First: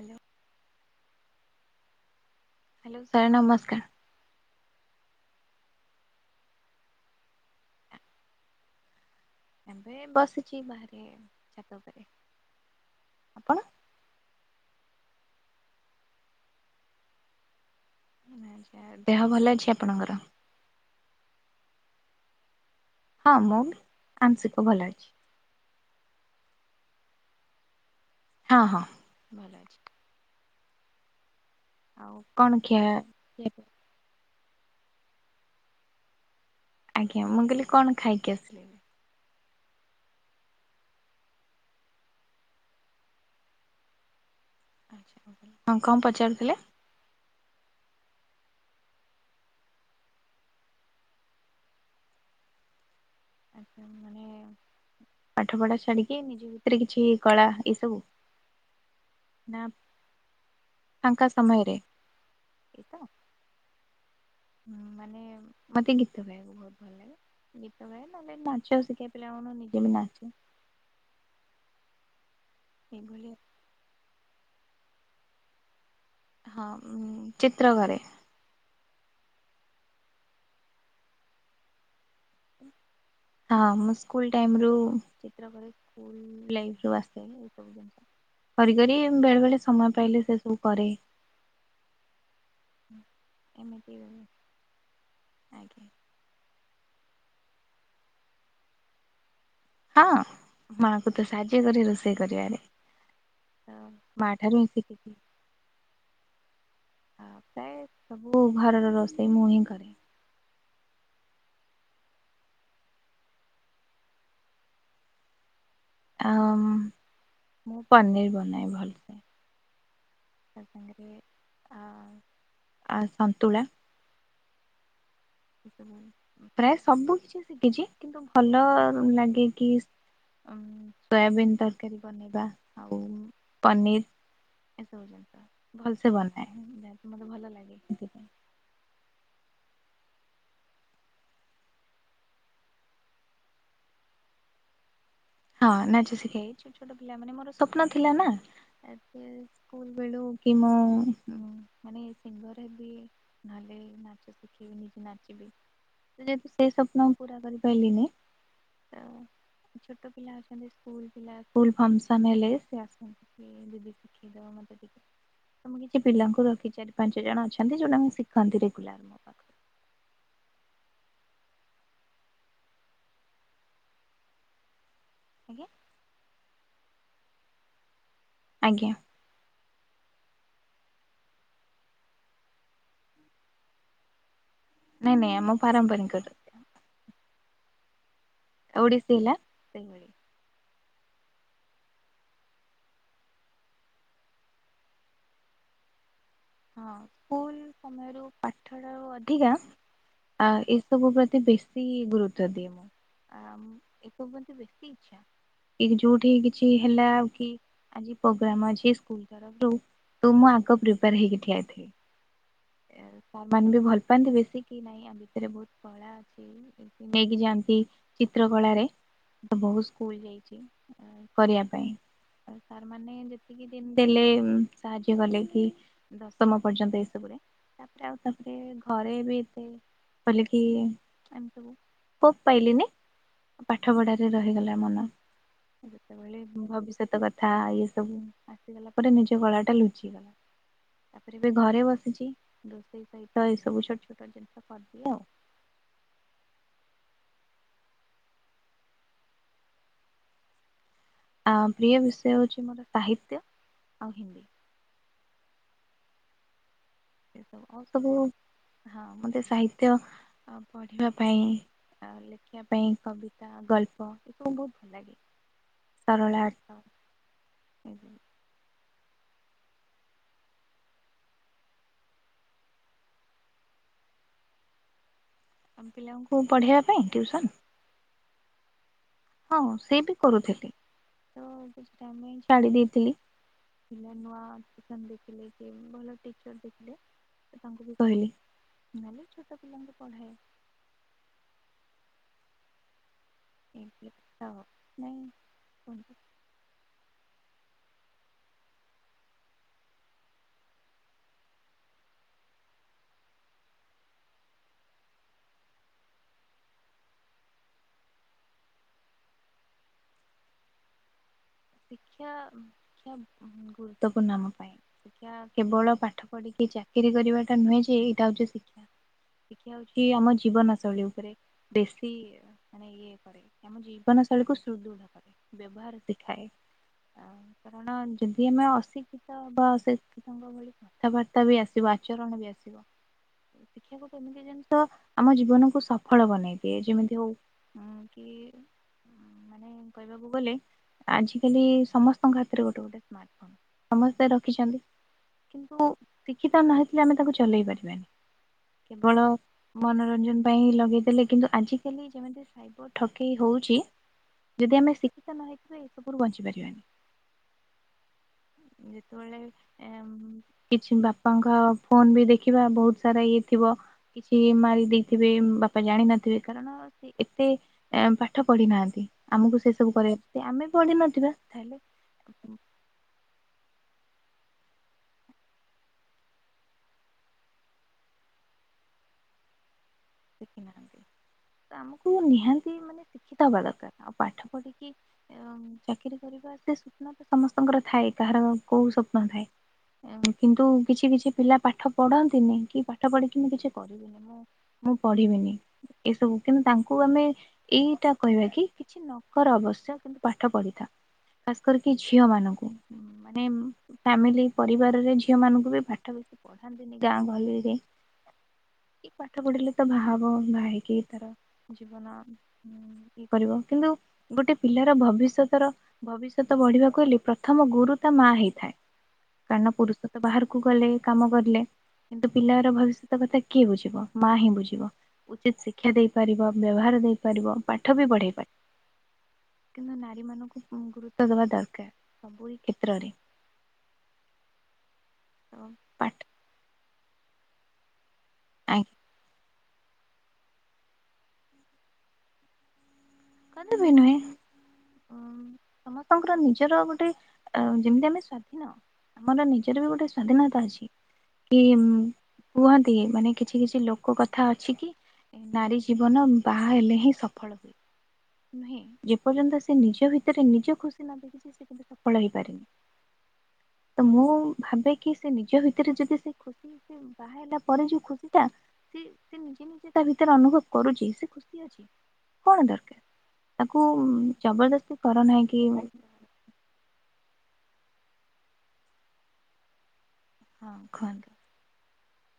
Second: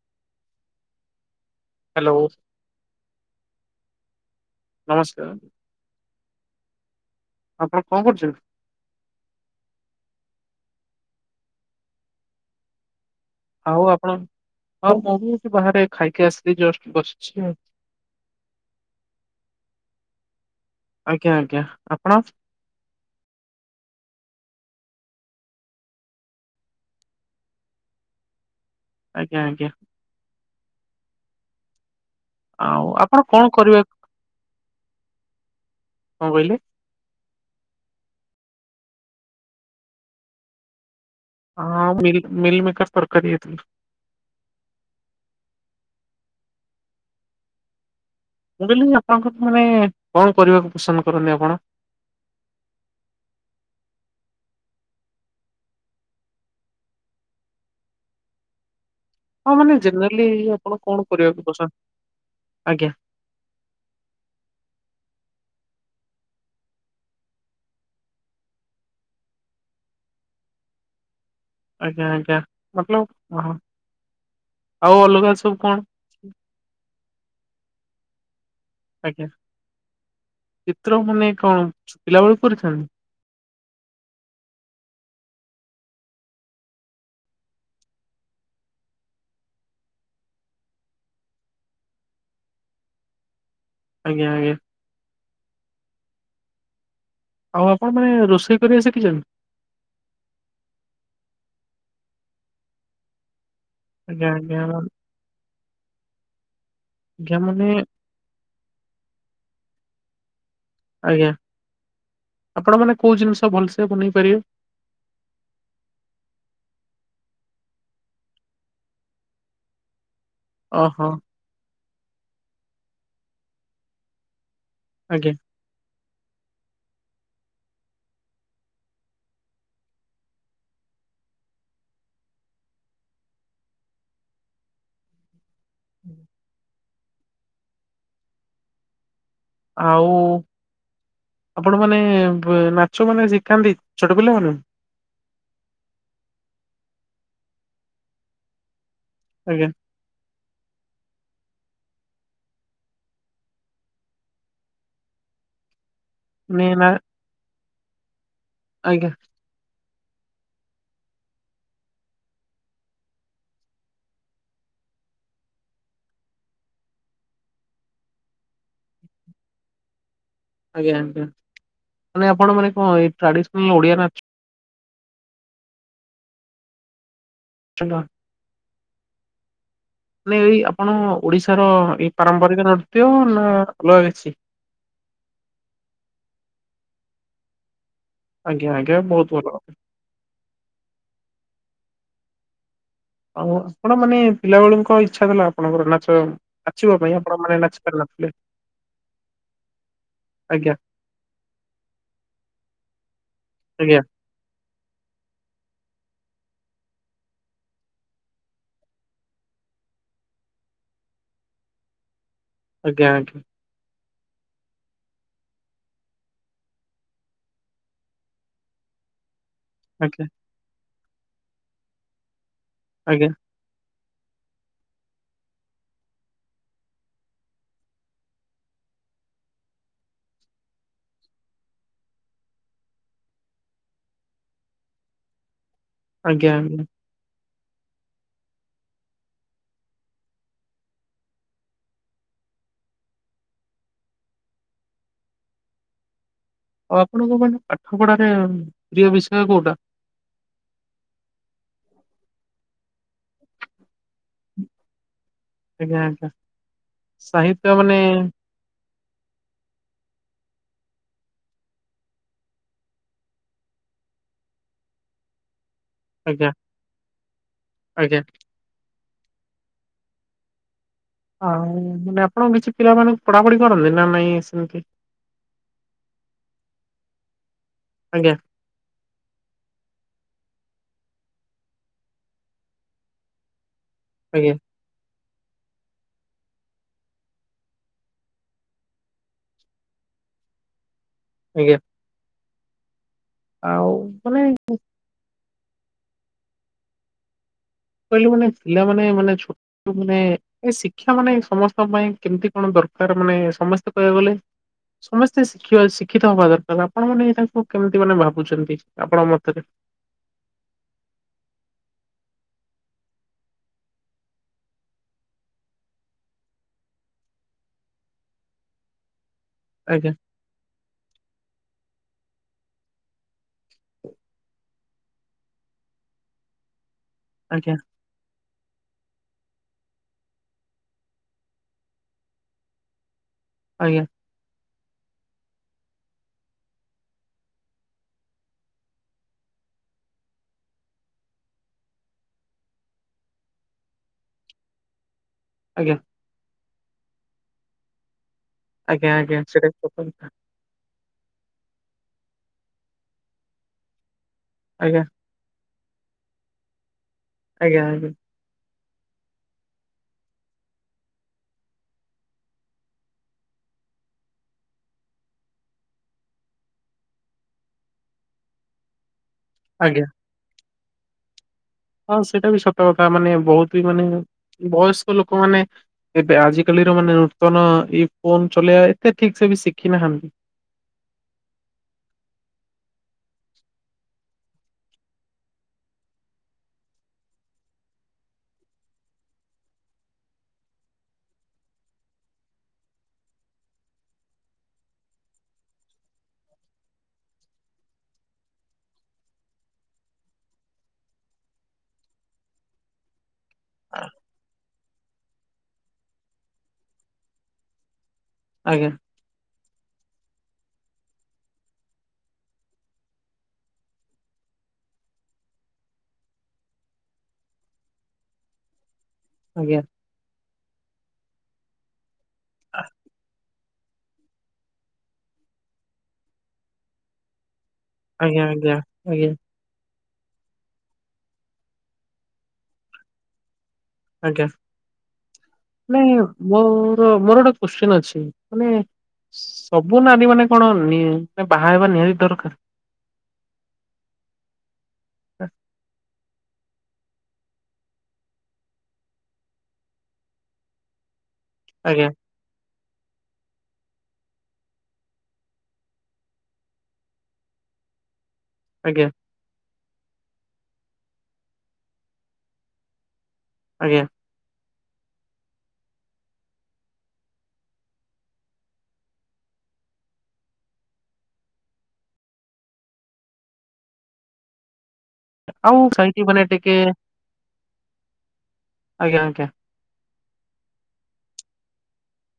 Hello. Hello. Hello sir ନମସ୍କାର। ନମସ୍କାର। ଆପଣ କଣ କରୁଛନ୍ତି? ଏବେ ବସିଛି ବାହାରେ ଛାତ ଉପରେ ଆପଣ? ହଉ ଆପଣ ଆଉ ମୁଁ ବି ବାହାରେ ଖାଇକି ଆସିଲି ଜଷ୍ଟ ବସିଛି ଆଉ ଆହା ଦେହ ଭଲ ଅଛି ଆପଣଙ୍କର? ଆଜ୍ଞା ଆଜ୍ଞା ଆପଣ? ହଁ ମୁଁ ବି ଆଂଶିକ ଭଲ ଅଛି। ହଁ ହଁ। ଆଜ୍ଞା ଭଲ ଆଜ୍ଞା। ଅଛି ଆଉ। କଣ ଖିଆ ଆଉ ଆପଣ କଣ କରିବା କଁ କହିଲେ। ଆଜ୍ଞା ମୁଁ କହିଲି କଣ ଖାଇକି ଆସିଲେ। ଆଁ ମିିଲ୍ ମିିଲ୍ ମେକର ତରକାରୀ ହେଇ ଥିଲା। ହଁ କଁ ପଚାରୁ ଥିଲେ। ମୁଁ କହିଲି ଆପଣଙ୍କ ମାନେ କଣ କରିବାକୁ ପସନ୍ଦ କରନ୍ତି ଆପଣ। ମାନେ ପାଠ ପଢା ଛାଡିକି ନିଜ ଭିତରେ କିଛି କଳା ଏଇ ସବୁ। ହଁ ନା ମାନେ ଜେନେରାଲି ଆପଣ କଣ ଫାଙ୍କା କରିବାକୁ ପସନ୍ଦ ସମୟରେ ଆଜ୍ଞା। ହୁଁ ମାନେ ମତେ ଗୀତ ଗାଇବାକୁ ବହୁତ ଭଲ ଲାଗେ। ଗୀତ ଗାଏ ନ ହେଲେ ନାଚ ଶିଖାଏ ପିଲା ମାନଙ୍କୁ ନିଜେ ବି ନାଚେ। ଆଜ୍ଞା ଆଜ୍ଞା ଏଇଭଳି ମତଲବ ହଁ ଆଉ ଅଲଗା ସବୁ କଣ। ହଁମ୍ ଚିତ୍ରକରେ। ଆଜ୍ଞା ଚିତ୍ର ମାନେ କଣ ଛୁ ପିଲା ବେଳୁ କରିଛନ୍ତି। ହଁ ମୁଁ ସ୍କୁଲ ଟାଇମ ରୁ ଚିତ୍ର କରେ ସ୍କୁଲ ଲାଇଫ ରୁ ଯୋଉ ଆସିଥିବେ ଏସବୁ। କରି କରି ବେଳେ ବେଳେ ସମୟ ପାଇଲେ ସେ ସବୁ କରେ। ହୁଁ ଏମିତି। ଆଜ୍ଞା ଆଜ୍ଞା। ଆଜ୍ଞା। ଆଉ ଆପଣ ମାନେ ରୋଷେଇ କରିବା ଶିଖିଛନ୍ତି। ହଁ ମାଙ୍କୁ ତ ସାହାଯ୍ୟ କରେ ରୋଷେଇ କରିବାରେ। ତ ଆଜ୍ଞା ମା ଠାରୁ ଆଜ୍ଞା। ହିଁ ଶିଖିଛି। ଜ୍ଞା ମାନେ। ପ୍ରାୟ ସବୁ ଘରର ରୋଷେଇ ମୁଁ ହିଁ କରେ। ଆଜ୍ଞା ଆପଣ ମାନେ କୋଉ ଜିନିଷ ଭଲସେ ବନେଇ ପାରିବେ। ଆ ମୁଁ ପନିର ବନାଏ ଭଲସେ। ତା ସାଙ୍ଗରେ ଓହୋ ଆ ଆଉ ସନ୍ତୁଳା। ଆଜ୍ଞା। ସବୁ ପ୍ରାୟ ସବୁ କିଛି ଶିଖିଛି କିନ୍ତୁ ଭଲ ଲାଗେ କି। ଉଁ ସୋୟାବିନ୍ ତରକାରୀ ବନେଇବା ଆଉ ପନିର୍। ଏସବୁ ଜିନିଷ ଭଲସେ ବନାଏ ଯାହେତୁ ମତେ ଭଲ ଲାଗେ ସେଥିପାଇଁ। ଆଉ ଆପଣ ମାନେ ବେ ନାଚ ମାନେ ଶିଖାନ୍ତି ଛୋଟ ପିଲା ମାନଙ୍କୁ। ହଁ ନାଚ ଶିଖାଏ ‌ ଏଇ ଛୋଟ ଛୋଟ ପିଲା ମାନେ ମୋର ସ୍ଵପ୍ନ ଥିଲା ନା ଏ ତ ଏ ଆଜ୍ଞା ସ୍କୁଲ। ବେଳୁ କି ମୁଁ ମାନେ ଶିଙ୍ଗରେ ହେବି। ନହେଲେ ନାଚ ଶିଖେଇବି କି ନାଚିବି। ତ ଯେହେତୁ ମାନେ ସେ ନା ସ୍ୱପ୍ନ ମୁଁ ପୁରା କରି ପାଇଲିନି। ଆଜ୍ଞା। ଛୋଟ ପିଲା ଅଛନ୍ତି ସ୍କୁଲ ପିଲା ସ୍କୁଲ ଫଙ୍ଗସନ୍ ହେଲେ ସେ ଆସନ୍ତି କି ଦିଦି ଶିଖେଇ। ଦବ ମତେ ଟିକେ ତ ମୁଁ କିଛି ପିଲାଙ୍କୁ ରଖିଛି ଚାରି ପାଞ୍ଚ ଜଣ ଅଛନ୍ତି ଯୋଉ ମାନେ ଶିଖନ୍ତି ରେଗୁଲାର ମୋଠୁ। ଆଜ୍ଞା ଆଜ୍ଞା ମାନେ ଆପଣ ମାନେ କଁ ଏଇ ଟ୍ରାଡିସନାଲ ଓଡିଆ ନାଚ। ଆଜ୍ଞା। [unintelligible] ଆଜ୍ଞା। ମାନେ ଏଇ ଆପଣ ଓଡିଶାର ଏଇ ପାରମ୍ପରିକ ନୃତ୍ୟ ନା ଅଲଗା କିଛି। ନାଇଁ ନାଇଁ ଆମ ପାରମ୍ପରିକ ର। ଆଜ୍ଞା ଆଜ୍ଞା ଓଡିଶୀ ବହୁ ହେଲା ଭଲ କଥା। ସେଇଭଳି। ଆଉ ଆପଣ ମାନେ ପିଲା ବେଳୁଙ୍କ ଇଛା ଥିଲା ଆପଣଙ୍କର ନାଚ ହଁ ନାଚିବା ପାଇଁ ଆପଣ ମାନେ ସ୍କୁଲ ନାଚି। ସମୟରୁ ପାରୁନଥିଲେ ପାଠଟା ରୁ ଅଧିକା। ଆ ଆଜ୍ଞା ଏସବୁ ପ୍ରତି ବେଶୀ ଗୁରୁତ୍ବ ଦିଏ ମୁଁ ଆ ମୁଁ। ଆଜ୍ଞା ଏ ସବୁ ମତେ ବେଶୀ ଇଛା କି ଯୋଉଠି କିଛି ହେଲା ଆଉ କି। ଆଜି ପ୍ରୋଗ୍ରାମ ଅଛି ସ୍କୁଲ ତରଫରୁ ତୁ ମୁଁ ଆଗ ପ୍ରିପେୟାର ହେଇକି [unintelligible] ଆଜ୍ଞା ଆଜ୍ଞା ସାରମାନେ ବି ଭଲ ପାଆନ୍ତି ବେଶୀ କି ନାଇଁ ଆ ଭିତରେ ବହୁତ କଳା ନେଇକି ଯାଆନ୍ତି ଚିତ୍ର କଳାରେ ତ ବହୁତ ସ୍କୁଲ ଆଜ୍ଞା ଯାଇଛି, କରିବା ପାଇଁ ସାରମାନେ ଆଜ୍ଞା କିଛି ଦିନ ଦେଲେ ସାହାଯ୍ୟ କଲେ କି ଦଶମ ପର୍ଯ୍ୟନ୍ତ ଏସବୁରେ ତାପରେ ଆଉ ତାପରେ ଘରେ ବି ଏତେ ଖୋଲିକି ଏମତି ସ୍କୋପ ପାଇଲିନି, ପାଠ ପଢ଼ାରେ ରହିଗଲା ମନ ଯେତେବେଳେ ଆଜ୍ଞା ଆଜ୍ଞା। ଭବିଷ୍ୟତ କଥା ଇଏ ସବୁ ଆସିଗଲା ପରେ ନିଜ କଳାଟା ଲୁଚିଗଲା। ତାପରେ ଏ ଘରେ ବସିଛି ରୋଷେଇ ସହିତ ଏ ସବୁ ଛୋଟ ଛୋଟ ଜିନିଷ କରିଦିଏ ଆଉ ଆଉ ଆପଣଙ୍କ ମାନେ ପାଠ ପଢ଼ା ରେ ପ୍ରିୟ ବିଷୟ କୋଉଟା? ଆ ପ୍ରିୟ ବିଷୟ ହଉଛି ମୋର ସାହିତ୍ୟ ଆଉ ହିନ୍ଦୀ। ଆଜ୍ଞା ଆଜ୍ଞା। ସେ ସବୁ ସାହିତ୍ୟ ଆଉ ମାନେ ସବୁ ହଁ ମୋତେ ସାହିତ୍ୟ ପଢ଼ିବା ପାଇଁ ଲେଖିବା ପାଇଁ କବିତା, ଗଳ୍ପ, ଏସବୁ ବହୁତ ଭଲ ଲାଗେ। ଆଜ୍ଞା ସରଳାର୍ଥ ଆଜ୍ଞା ଆଉ ମାନେ ଆପଣଙ୍କ କିଛି ପିଲା ମାନଙ୍କୁ ପଢ଼ାପଢ଼ି କରନ୍ତି ନା ନାଇଁ ସେମତି ପିଲାଙ୍କୁ ପଢ଼େଇବା ପାଇଁ ଟିଉସନ୍ ଆଜ୍ଞା। ହଁ ସେ ବି କରୁଥିଲି, ତ କିଛି ଟାଇମ୍ ପାଇଁ ଛାଡ଼ି ଦେଇଥିଲି। ଥିଲେ ନୂଆ ଆଜ୍ଞା ଟିଉସନ୍ ଦେଖିଲେ ସିଏ ବି ଭଲ ଟିଚର ଦେଖିଲେ ସେ ତାଙ୍କୁ ବି କହିଲେ ନହେଲେ ଛୋଟ ପିଲାଙ୍କୁ ପଢ଼ାଏ। ଆଜ୍ଞା। ଆଉ ଏମିତି କଥା ମାନେ ଆଉ ନାଇଁ କୁହନ୍ତୁ? କହିଲି ମାନେ ପିଲା ମାନେ, ମାନେ ଛୋଟ ମାନେ ଏ ଶିକ୍ଷା ମାନେ ସମସ୍ତଙ୍କ ପାଇଁ କେମିତି କଣ ଦରକାର ମାନେ ସମସ୍ତେ କହିବାକୁ ଗଲେ ସମସ୍ତେ ଶିକ୍ଷିବା, ଶିକ୍ଷିତ ହବା ଦରକାର, ଆପଣ ମାନେ ଏଇଟାକୁ କେମିତି ମାନେ ଭାବୁଛନ୍ତି, ଆପଙ୍କ ମତରେ ଶିକ୍ଷା, ଶିକ୍ଷା ଗୁରୁତ୍ୱପୂର୍ଣ୍ଣ ଆମ ପାଇଁ। ଶିକ୍ଷା କେବଳ ପାଠ ପଢ଼ିକି ଚାକିରି କରିବାଟା ନୁହେଁଯେ -ଏଇଟା ହଉଛି ଶିକ୍ଷା ଶିକ୍ଷା ହଉଛି ଆଜ୍ଞା ଆମ ଜୀବନ ଶୈଳୀ ଉପରେ, ବେଶୀ ମାନେ ଇଏ ଇଏ କରେ ଆମ ଜୀବନ ଶୈଳୀକୁୁ ସୁଦୃଢ଼ କରେ ବ୍ୟବହାର ଶିଖାଏ। ଆଉ ଆଜ୍ଞା କାରଣ ଯଦି ଆମେ ଅଶିକ୍ଷିତ ବା ଶିକ୍ଷିତଙ୍କ କଥାବାର୍ତ୍ତା ବି ଆସିବ, ଆଚରଣ ବି ଆସିବ ଆଜ୍ଞା ଶିକ୍ଷାକୁ କେମିତି? କିଛି ଜିନିଷ ଆମ ଜୀବନକୁୁ ସଫଳ ବନେଇ ଦିଏ, ଯେମିତି ହଉ କି ମାନେ କହିବାକୁ ଗଲେ ଆଜି [unintelligible] ସମସ୍ତଙ୍କ ହାତରେ ଗୋଟେ ଗୋଟେ ସ୍ମାର୍ଟ ଫୋନ୍ ସମସ୍ତେ ରଖିଛନ୍ତି କିନ୍ତୁ ଆଜ୍ଞା ଶିକ୍ଷିତ ନହେଇଥିଲେ ଆମେ ତାକୁ ଚଲେଇ ପାରିବାନି ଆଜ୍ଞା କେବଳ ଆଜ୍ଞା ସେଟା ସତ କଥା ମନୋରଞ୍ଜନ ପାଇଁ ଲଗେଇ ଦେଲେ କିନ୍ତୁ ଆଜିିକାଲି ଯେମତି ସାଇବ ଠକେଇ ହଉଛି ଯଦି ଆମେ ଆଜ୍ଞା ଶି କ୍ଷିତା ନ ହେଇଥିଲେ ଏସବୁରୁ ବଞ୍ଚିପାରିବାନି। ଆଜ୍ଞା ଆଜ୍ଞା। ଯେତେବେଳେ ଏ କିଛି ବାପାଙ୍କ ଫୋନ୍ ବି ଦେଖିବା ବହୁତ ସାରା ଇଏ ଥିବ କିଛି ମାରି ଦେଇଥିବେ, ବାପା ଜାଣିିନଥିବେ କାରଣ ସେ ଏତେ ପାଠ ପଢ଼ି ନାହାନ୍ତି। ଆମକୁ ସେ ସବୁ ଆଜ୍ଞା। କରିବା, ଆମେ ପଢ଼ିନଥିବା ତାହେଲେ ହଁ ସେଇଟା ବି ସତ କଥା ମାନେ ବହୁତ ବି ମାନେ ବୟସ୍କ ଲୋକମାନେ ଏବେ ଆଜିକାଲିର ମାନେ ନୂତନ ଏଇ ଫୋନ୍ ଚଲେଇବା ଏତେ ଠିକ୍ ସେ ବି ଶିଖି ନାହାନ୍ତି। ଶିଖିନାହାନ୍ତି ତ ଆମକୁ ନିହାତି ମାନେ ଶିକ୍ଷିତ ହବା ଦରକାର, ଆଉ ପାଠ ପଢ଼ିକି ଏବଂ ଚାକିରୀ କରିବା ସେ ସ୍ୱପ୍ନ ତ ସମସ୍ତଙ୍କର ଥାଏ କାହାର କୋଉ ସ୍ୱପ୍ନ ଥାଏ କିନ୍ତୁ କିଛି କିଛି ପିଲା ପାଠ ପଢ଼ନ୍ତିନି କି ପାଠ ପଢ଼ିକି ମୁ କିଛି କରିବିନି ମୁଁ ମୁଁ ପଢିବିନି ଏସବୁ କିନ୍ତୁ ତାଙ୍କୁ ଆମେ ଏଇଟା କହିବା କି କିଛି ନକର ଅବଶ୍ୟ କିନ୍ତୁ ପାଠ ପଢିଥା ଖାସ କରିକି ଝିଅ ମାନଙ୍କୁ ମାନେ ଫାମିଲି ପରିବାରରେ ଝିଅ ମାନଙ୍କୁ ବି ପାଠ ବେଶୀ ପଢ଼ୀ ଥାନ୍ତିନି ଗାଁ ଗହଳିରେ ଆଜ୍ଞା। କି ପାଠ ପଢିଲେ ତ ବାହା ହବ। ବାହା ହେଇକି ତାର ଜୀବନ ଇଏ କରିବ କିନ୍ତୁ ଗୋଟେ ପିଲାର ଭବିଷ୍ୟତର ଭବିଷ୍ୟତ ବଢିବାକୁ ହେଲେ ପ୍ରଥମ ଗୁରୁ ତା ମା ହେଇଥାଏ। କାରଣ ଆଜ୍ଞା ପୁରୁଷ ତ ବାହାରକୁ ଗଲେ କାମ କଲେ କିନ୍ତୁ ପିଲାର ଭବିଷ୍ୟତ କଥା କିଏ ବୁଝିବ ମା ହିଁ ବୁଝିବ ଉଚିତ ଶିକ୍ଷା ଦେଇପାରିବ ବ୍ୟବହାର ଦେଇପାରିବ। ପାଠ ବି ପଢ଼େଇ ଆଜ୍ଞା ପାରିବ। ଆଜ୍ଞା ଆଜ୍ଞା କିନ୍ତୁ ନାରୀ ମାନଙ୍କୁ ଗୁରୁତ୍ୱ ଦବା ଦରକାର ସବୁରି କ୍ଷେତ୍ରରେ। ଆଜ୍ଞା ପାଠ ନାଇଁ ମୋର ମୋର ଗୋଟେ କୋଶ୍ଚିନ ଅଛି? ମାନେ ସବୁ ନାରୀ ମାନେ କଣ ନି ବାହା ହେବା ନିହାତି ଦରକାର? କଦାପି ନୁହେଁ। ସମସ୍ତଙ୍କର ନିଜର ଗୋଟେ ଯେମିତି ଆମେ ସ୍ଵାଧୀନ ଆମର ନିଜର ବି ଗୋଟେ ସ୍ଵାଧୀନତା ଅଛି କି ଆଜ୍ଞା କୁହନ୍ତି ମାନେ କିଛି କିଛି ଲୋକ କଥା ଅଛି କି? ନାରୀ ଜୀବନ ବାହା ହେଲେ ହିଁ ସଫଳ ହୁଏ। ନୁହେଁ ଆଜ୍ଞା ଯେ ପର୍ଯ୍ୟନ୍ତ ସେ ନିଜ ଭିତରେ ନିଜ ଖୁସି ନ ଦେଖିଛି ସେ କେବେ ସଫଳ ହେଇପାରିନି। ତ ଆଜ୍ଞା ମୁଁ ଭାବେ କି ସେ ନିଜ ଭିତରେ ଯଦି ସେ ଖୁସି ବାହା ହେଲା ପରେ ଯୋଉ ଖୁସି ଟା ସେ ସେ ନିଜେ ନିଜେ ତା ଭିତରେ ଅନୁଭବ କରୁଛି ସେ ଖୁସି ଅଛି କଣ ଦରକାର। ତାକୁ ଜବରଦସ୍ତି କର ନାହିଁ କି ଆଉ ସାଇଠ ହଁ ବନ ଟିକେ ଆଜ୍ଞା ଆଜ୍ଞା। ହଁ କୁହନ୍ତୁ।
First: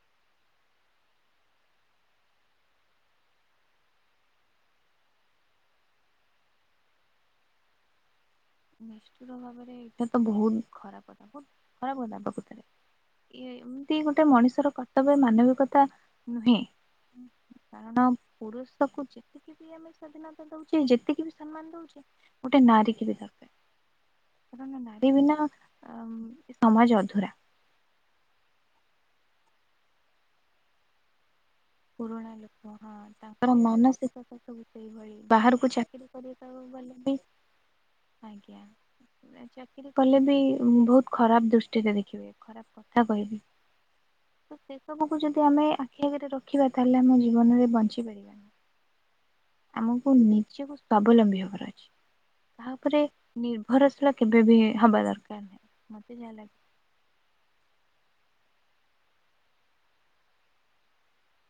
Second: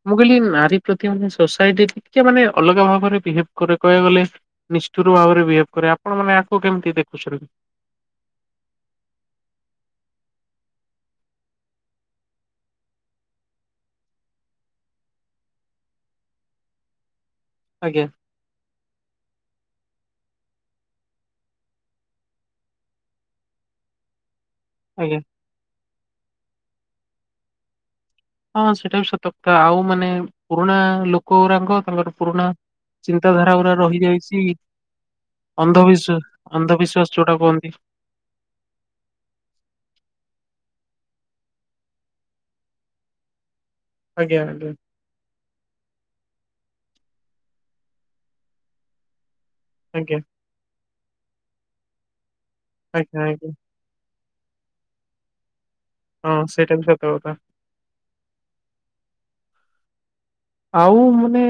ମୁଁ କହିଲି ନାରୀ ପ୍ରତି ମାନେ ସୋସାଇଟି ଟିକେ ମାନେ ଅଲଗା ଭାବରେ ବିହେଭ କରେ କହିବାକୁ ଗଲେ। ନିଷ୍ଠୁର ଭାବରେ ବିହେଭ୍ କରେ ଆପଣ ମାନେ ଆଗକୁ କେମିତି ଦେଖୁଛନ୍ତି? ନିଷ୍ଠୁର ଭାବରେ ଏଇଟା ତ ବହୁତ ଖରାପ କଥା ବହୁତ ଖରାପ କଥା ପ୍ରକୃତ ରେ। ଏମିତି ଗୋଟେ ମଣିଷର କର୍ତ୍ତବ୍ୟ ମାନବିକତା ନୁହେଁ। ଆଜ୍ଞା କାରଣ ପୁରୁଷକୁ ଯେତିକି ବି ଆମେ ସ୍ଵାଧୀନତା ଦଉଛେ ଯେତିକି ବି ସମ୍ମାନ ଦଉଛେ ଗୋଟେ ନାରୀ ବି କାରଣ ନାରୀ ଆଜ୍ଞା। ବିନା ସମାଜ ଅଧୁରା। ହଁ ସେଇଟା ବି ସତକଥା ଆଉ ମାନେ ପୁରୁଣା ଲୋକଗୁରାଙ୍କ ତାଙ୍କର ପୁରୁଣା ଲୋକ ହଁ ତାଙ୍କର ଚିନ୍ତାଧାରା ଗୁଡା ମାନସିକତା ରହିଯାଇଛି ସବୁ ସେଇଭଳି ବାହାରକୁ ଚାକିରି କରିବାକୁ ଅନ୍ଧବିଶ୍ୱାସ ଗଲେ ବି ଅନ୍ଧବିଶ୍ୱାସ ଯୋଉଟା କୁହନ୍ତି। ଆଜ୍ଞା। ଚାକିରୀ କଲେ ବି ବହୁତ ଖରାପ ଦୃଷ୍ଟିରେ ଦେଖିବେ ଖରାପ କଥା କହିବେ। ଆଜ୍ଞା ଆଜ୍ଞା। ସେ ସବୁ ଯଦି ଆମେ ଆଖି ଆଗରେ ରଖି ରଖିବା ତାହଲେ ଆମ ଜୀବନରେ ବଞ୍ଚି ପାରିବାନି ଆମକୁ ଆଜ୍ଞା ଝିଅ କୁ ସ୍ୱାଭିଲମ୍ବୀ ହେବାର ଅଛି ତାହା ଉପରେ ଆଜ୍ଞା ନି ଆଜ୍ଞା ନିର୍ଭରଶୀଳା କେବେ ବି ହବା ଦରକାର ନାହିଁ। ମତେ ଯାହା ହଁ ଲାଗେ। ସେଇଟା ବି ସତ କଥା। ଆଉ ମାନେ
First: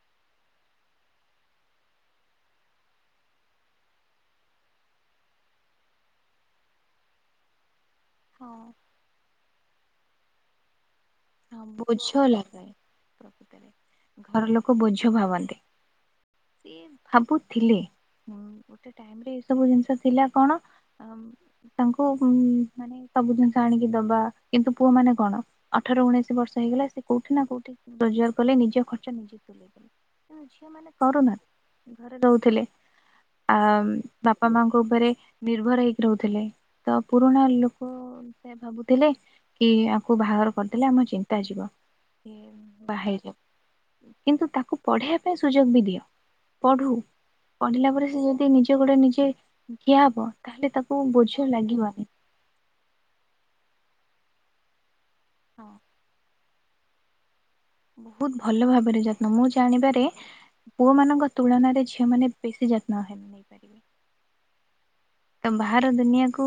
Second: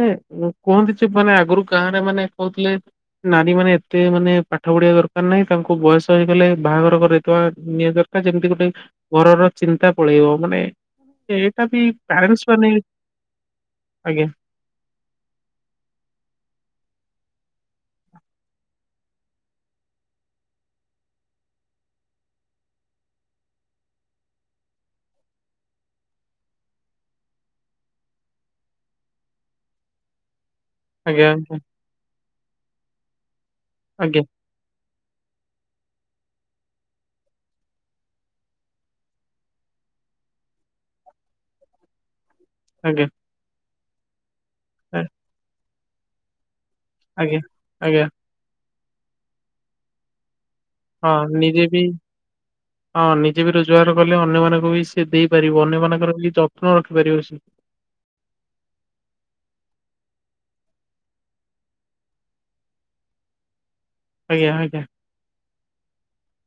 କୁହନ୍ତି ଯେ ମାନେ ଆଗରୁ ଗାଁରେ ମାନେ କହୁଥିଲେ ନାରୀ ମାନେ ଏତେ ମାନେ ପାଠ ପଢିବା ଦରକାର ନାହିଁ ତାଙ୍କୁ ବୟସ ହେଇଗଲେ ବାହାଘର କରେଇଦେବା ନିହାତି ମାନେ ଯେମିତି ଗୋଟେ ହଁ ଘରର ଚିନ୍ତା ପଳେଇବ ମାନେ ଏଇଟା ବି ପ୍ୟାରେଣ୍ଟସ୍ ମାନେ ପ୍ରକୃତ ରେ ଆଜ୍ଞା ଘର ଲୋକ ବୋଝ ଭାବନ୍ତି। ସିଏ ଭାବୁଥିଲେ ଗୋଟେ ଟାଇମ ରେ ଏ ସବୁ ଜିନିଷ ଥିଲା କଣ ତାଙ୍କୁ ମାନେ ସବୁ ଜିନିଷ ଆଣିକି ଦବା କିନ୍ତୁ ପୁଅ ମାନେ କଣ ଅଠର ଉଣେଇଶ ବର୍ଷ ହେଇଗଲା ସେ କୋଉଠି ନା କୋଉଠି ରୋଜଗାର କଲେ ନିଜ ଖର୍ଚ୍ଚ ନିଜେ ତୁଲେଇଲେ। ଆମେ ଝିଅ ମାନେ ଆଜ୍ଞା କରୁନା। ଆଜ୍ଞା ଘରେ ଦଉଥିଲେ। ଆଜ୍ଞା ଆ-ବାପ୍ ମାମାଙ୍କ ଉପରେ ନିର୍ଭର ହେଇକି ରହୁଥିଲେ। ତ ପୁରୁଣା ଲୋକ ସେୟା ଭାବୁଥିଲେ କି ୟାକୁ ବାହାଘର କରିଦେଲେ ଆମ ଚିନ୍ତା ଯିବ କି ଆଜ୍ଞା ବାହାହେଇଯାଉ। କିନ୍ତୁ ତାକୁ ଆ- ପଢ଼ିବା ପାଇଁ ସୁଯୋଗ ବି ଦିଅ। ପଢୁ ଆଜ୍ଞା ପଢିଲା ଆଜ୍ଞା ପରେ ସେ ଯଦି ନିଜେ ନିଜ ଗୋଡ଼ରେ ନିଜେ ଠିଆ ହବ ତାହେଲେ ତାକୁ ହଁ ବୋଝ ନିଜେ ବି ଲାଗିବନି। ହଁ ନିଜେ ବି ରୋଜଗାର କଲେ ଅନ୍ୟମାନଙ୍କୁ ବି ସେ ଦେଇପାରିବ। ଅନ୍ୟ ମାନଙ୍କର ବି ଯବ୍ ହଁ ରଖିପାରିବ ସେ। ବହୁତ ଭଲ ଭାବରେ ଯତ୍ନ। ମୁଁ ଜାଣିବାରେ ପୁଅ ମାନଙ୍କ ତୁଳନାରେ ଝିଅ ମାନେ ବେଶୀ ଯତ୍ନ ହେଇ-ନେଇପାରିବେ। ଆଜ୍ଞା ଆଜ୍ଞା। ତ ବାହାର ଦୁନିଆକୁ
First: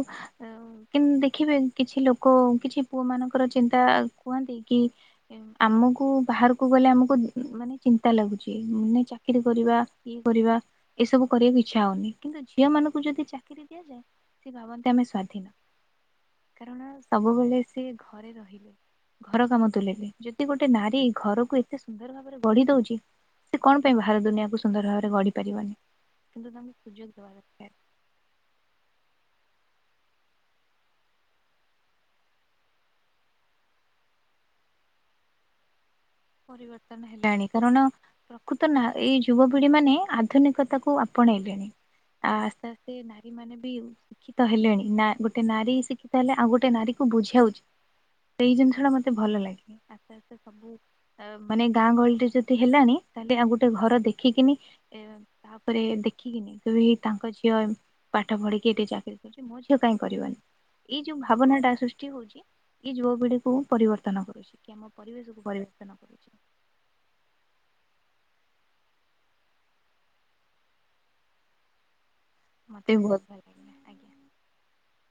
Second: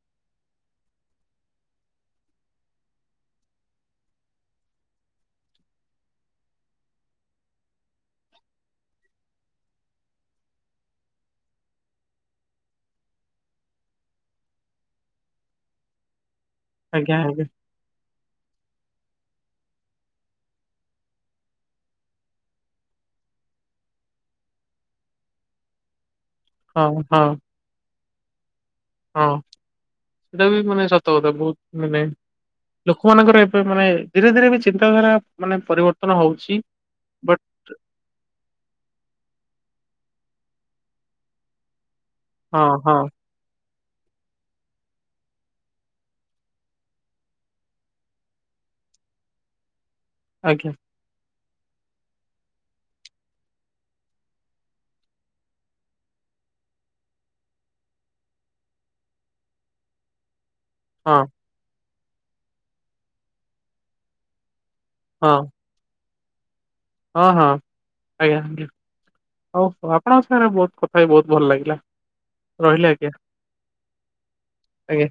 କିନ୍ତୁ ଦେଖିବେ କିଛି ଲୋକ କିଛି ପୁଅ ମାନଙ୍କର ଚିନ୍ତା। କୁହନ୍ତି କି ଆମକୁ ବାହାରକୁ ଗଲେ ଆମକୁ ମାନେ ଚିନ୍ତା ଲାଗୁଛି ମାନେ ଚାକିରୀ କରିବା କି କରିବା ଏସବୁ କରିବାକୁ ଇଚ୍ଛା ହଉନି। କିନ୍ତୁ ଝିଅ ମାନଙ୍କୁ ଯଦି ଚାକ୍ ଚାକିରୀ ଦିଆଯାଏ ସେ ଭାବନ୍ତି ଆମେ ସ୍ଵାଧୀନ। କାରଣ ଆଜ୍ଞା ଆଜ୍ଞା ସବୁବେଳେ ସେ ଘରେ ରହିଲେ ଘର କାମ ତୁଲେଇବେ। ଯଦି ଗୋଟେ ନାରୀ ଘରକୁ ଏତେ ସୁନ୍ଦର ଭାବରେ ଗଢି ଦଉଛି ସେ କଣ ପାଇଁ ବାହାର ଦୁନିଆକୁ ସୁନ୍ଦର ଭାବରେ ଗଢି ପାରିବନି? କିନ୍ତୁ ତମେ ହଁ ସୁଯୋଗ ହଁ ଦେବା ଦରକାର। ହଁ। ସେଟା ବି ମାନେ ସତକଥା ବହୁତ ମାନେ ଲୋକମାନଙ୍କର ଏବେ ମାନେ ଧୀରେ ଧୀରେ ବି ଚିନ୍ତାଧାରା ମାନେ ପରିବର୍ ପରିବର୍ତ୍ତନ ହେଲାଣି କାରଣ ପ୍ରକୃତ ନା ଏ ଯୁବପିଢ଼ି ମାନେ ଆଧୁନିକତାକୁ ଆପଣେଇଲେଣି। ହଁ ଆସ୍ ଆସି ହଁ ନାଇ ନାରୀମାନେ ବି ଶିକ୍ଷିତ ହେଲେଣି। ନା-ଗୋଟେ ନାରୀ ଶିକ୍ଷିତ ହେଲେ ଆଉ ଗୋଟେ ନାରୀକୁ ବୁଝିବା ଉଚିତ୍ ସେଇ ଜିନିଷ ଟା ମତେ ଭଲ ଲାଗେନି। ଆସ୍ତେ ଆସ୍ତେ ଆଜ୍ଞା ସବୁ ଅ-ମାନେ ଗାଁ ଗହଳିରେ ଯଦି ହେଲାଣି ତାହେଲେ ଆଉ ଗୋଟେ ଘର ଦେଖିକିନି ତାପରେ ଦେଖିକିନି କହିବେ ହେ ତାଙ୍କ ଝିଅ-ଏମ୍ ପାଠ ପଢିକି ଏଠି ଚାକିରୀ କରି ମୋ ଝିଅ କାଇଁ କରିବନି? ଏଇ ଯଉ ହଁ ଭାବନା ଟା ସୃଷ୍ଟି ହଉଛି ଏଇ ଯୁବପିଢିକୁ ପରିବର୍ତ୍ତନ କରୁଚି କି ଆମ ହଁ ପରିବେଶକୁ ପରିବର୍ତ୍ତନ ଜନାପଡୁଛି। ହଁ ହଁ ଆଜ୍ଞା ଜ୍ଞା। ହଉ ଆପଣଙ୍କ ସାଙ୍ଗରେ ବହୁତ କଥା ହେଇ ବହୁତ ଭଲ ଲାଗିଲା। ରହିଲି ମତେ ବି ଆଜ୍ଞା ବହୁତ ଭଲ ଲାଗିଲା ଆଜ୍ଞା। ଆଜ୍ଞା।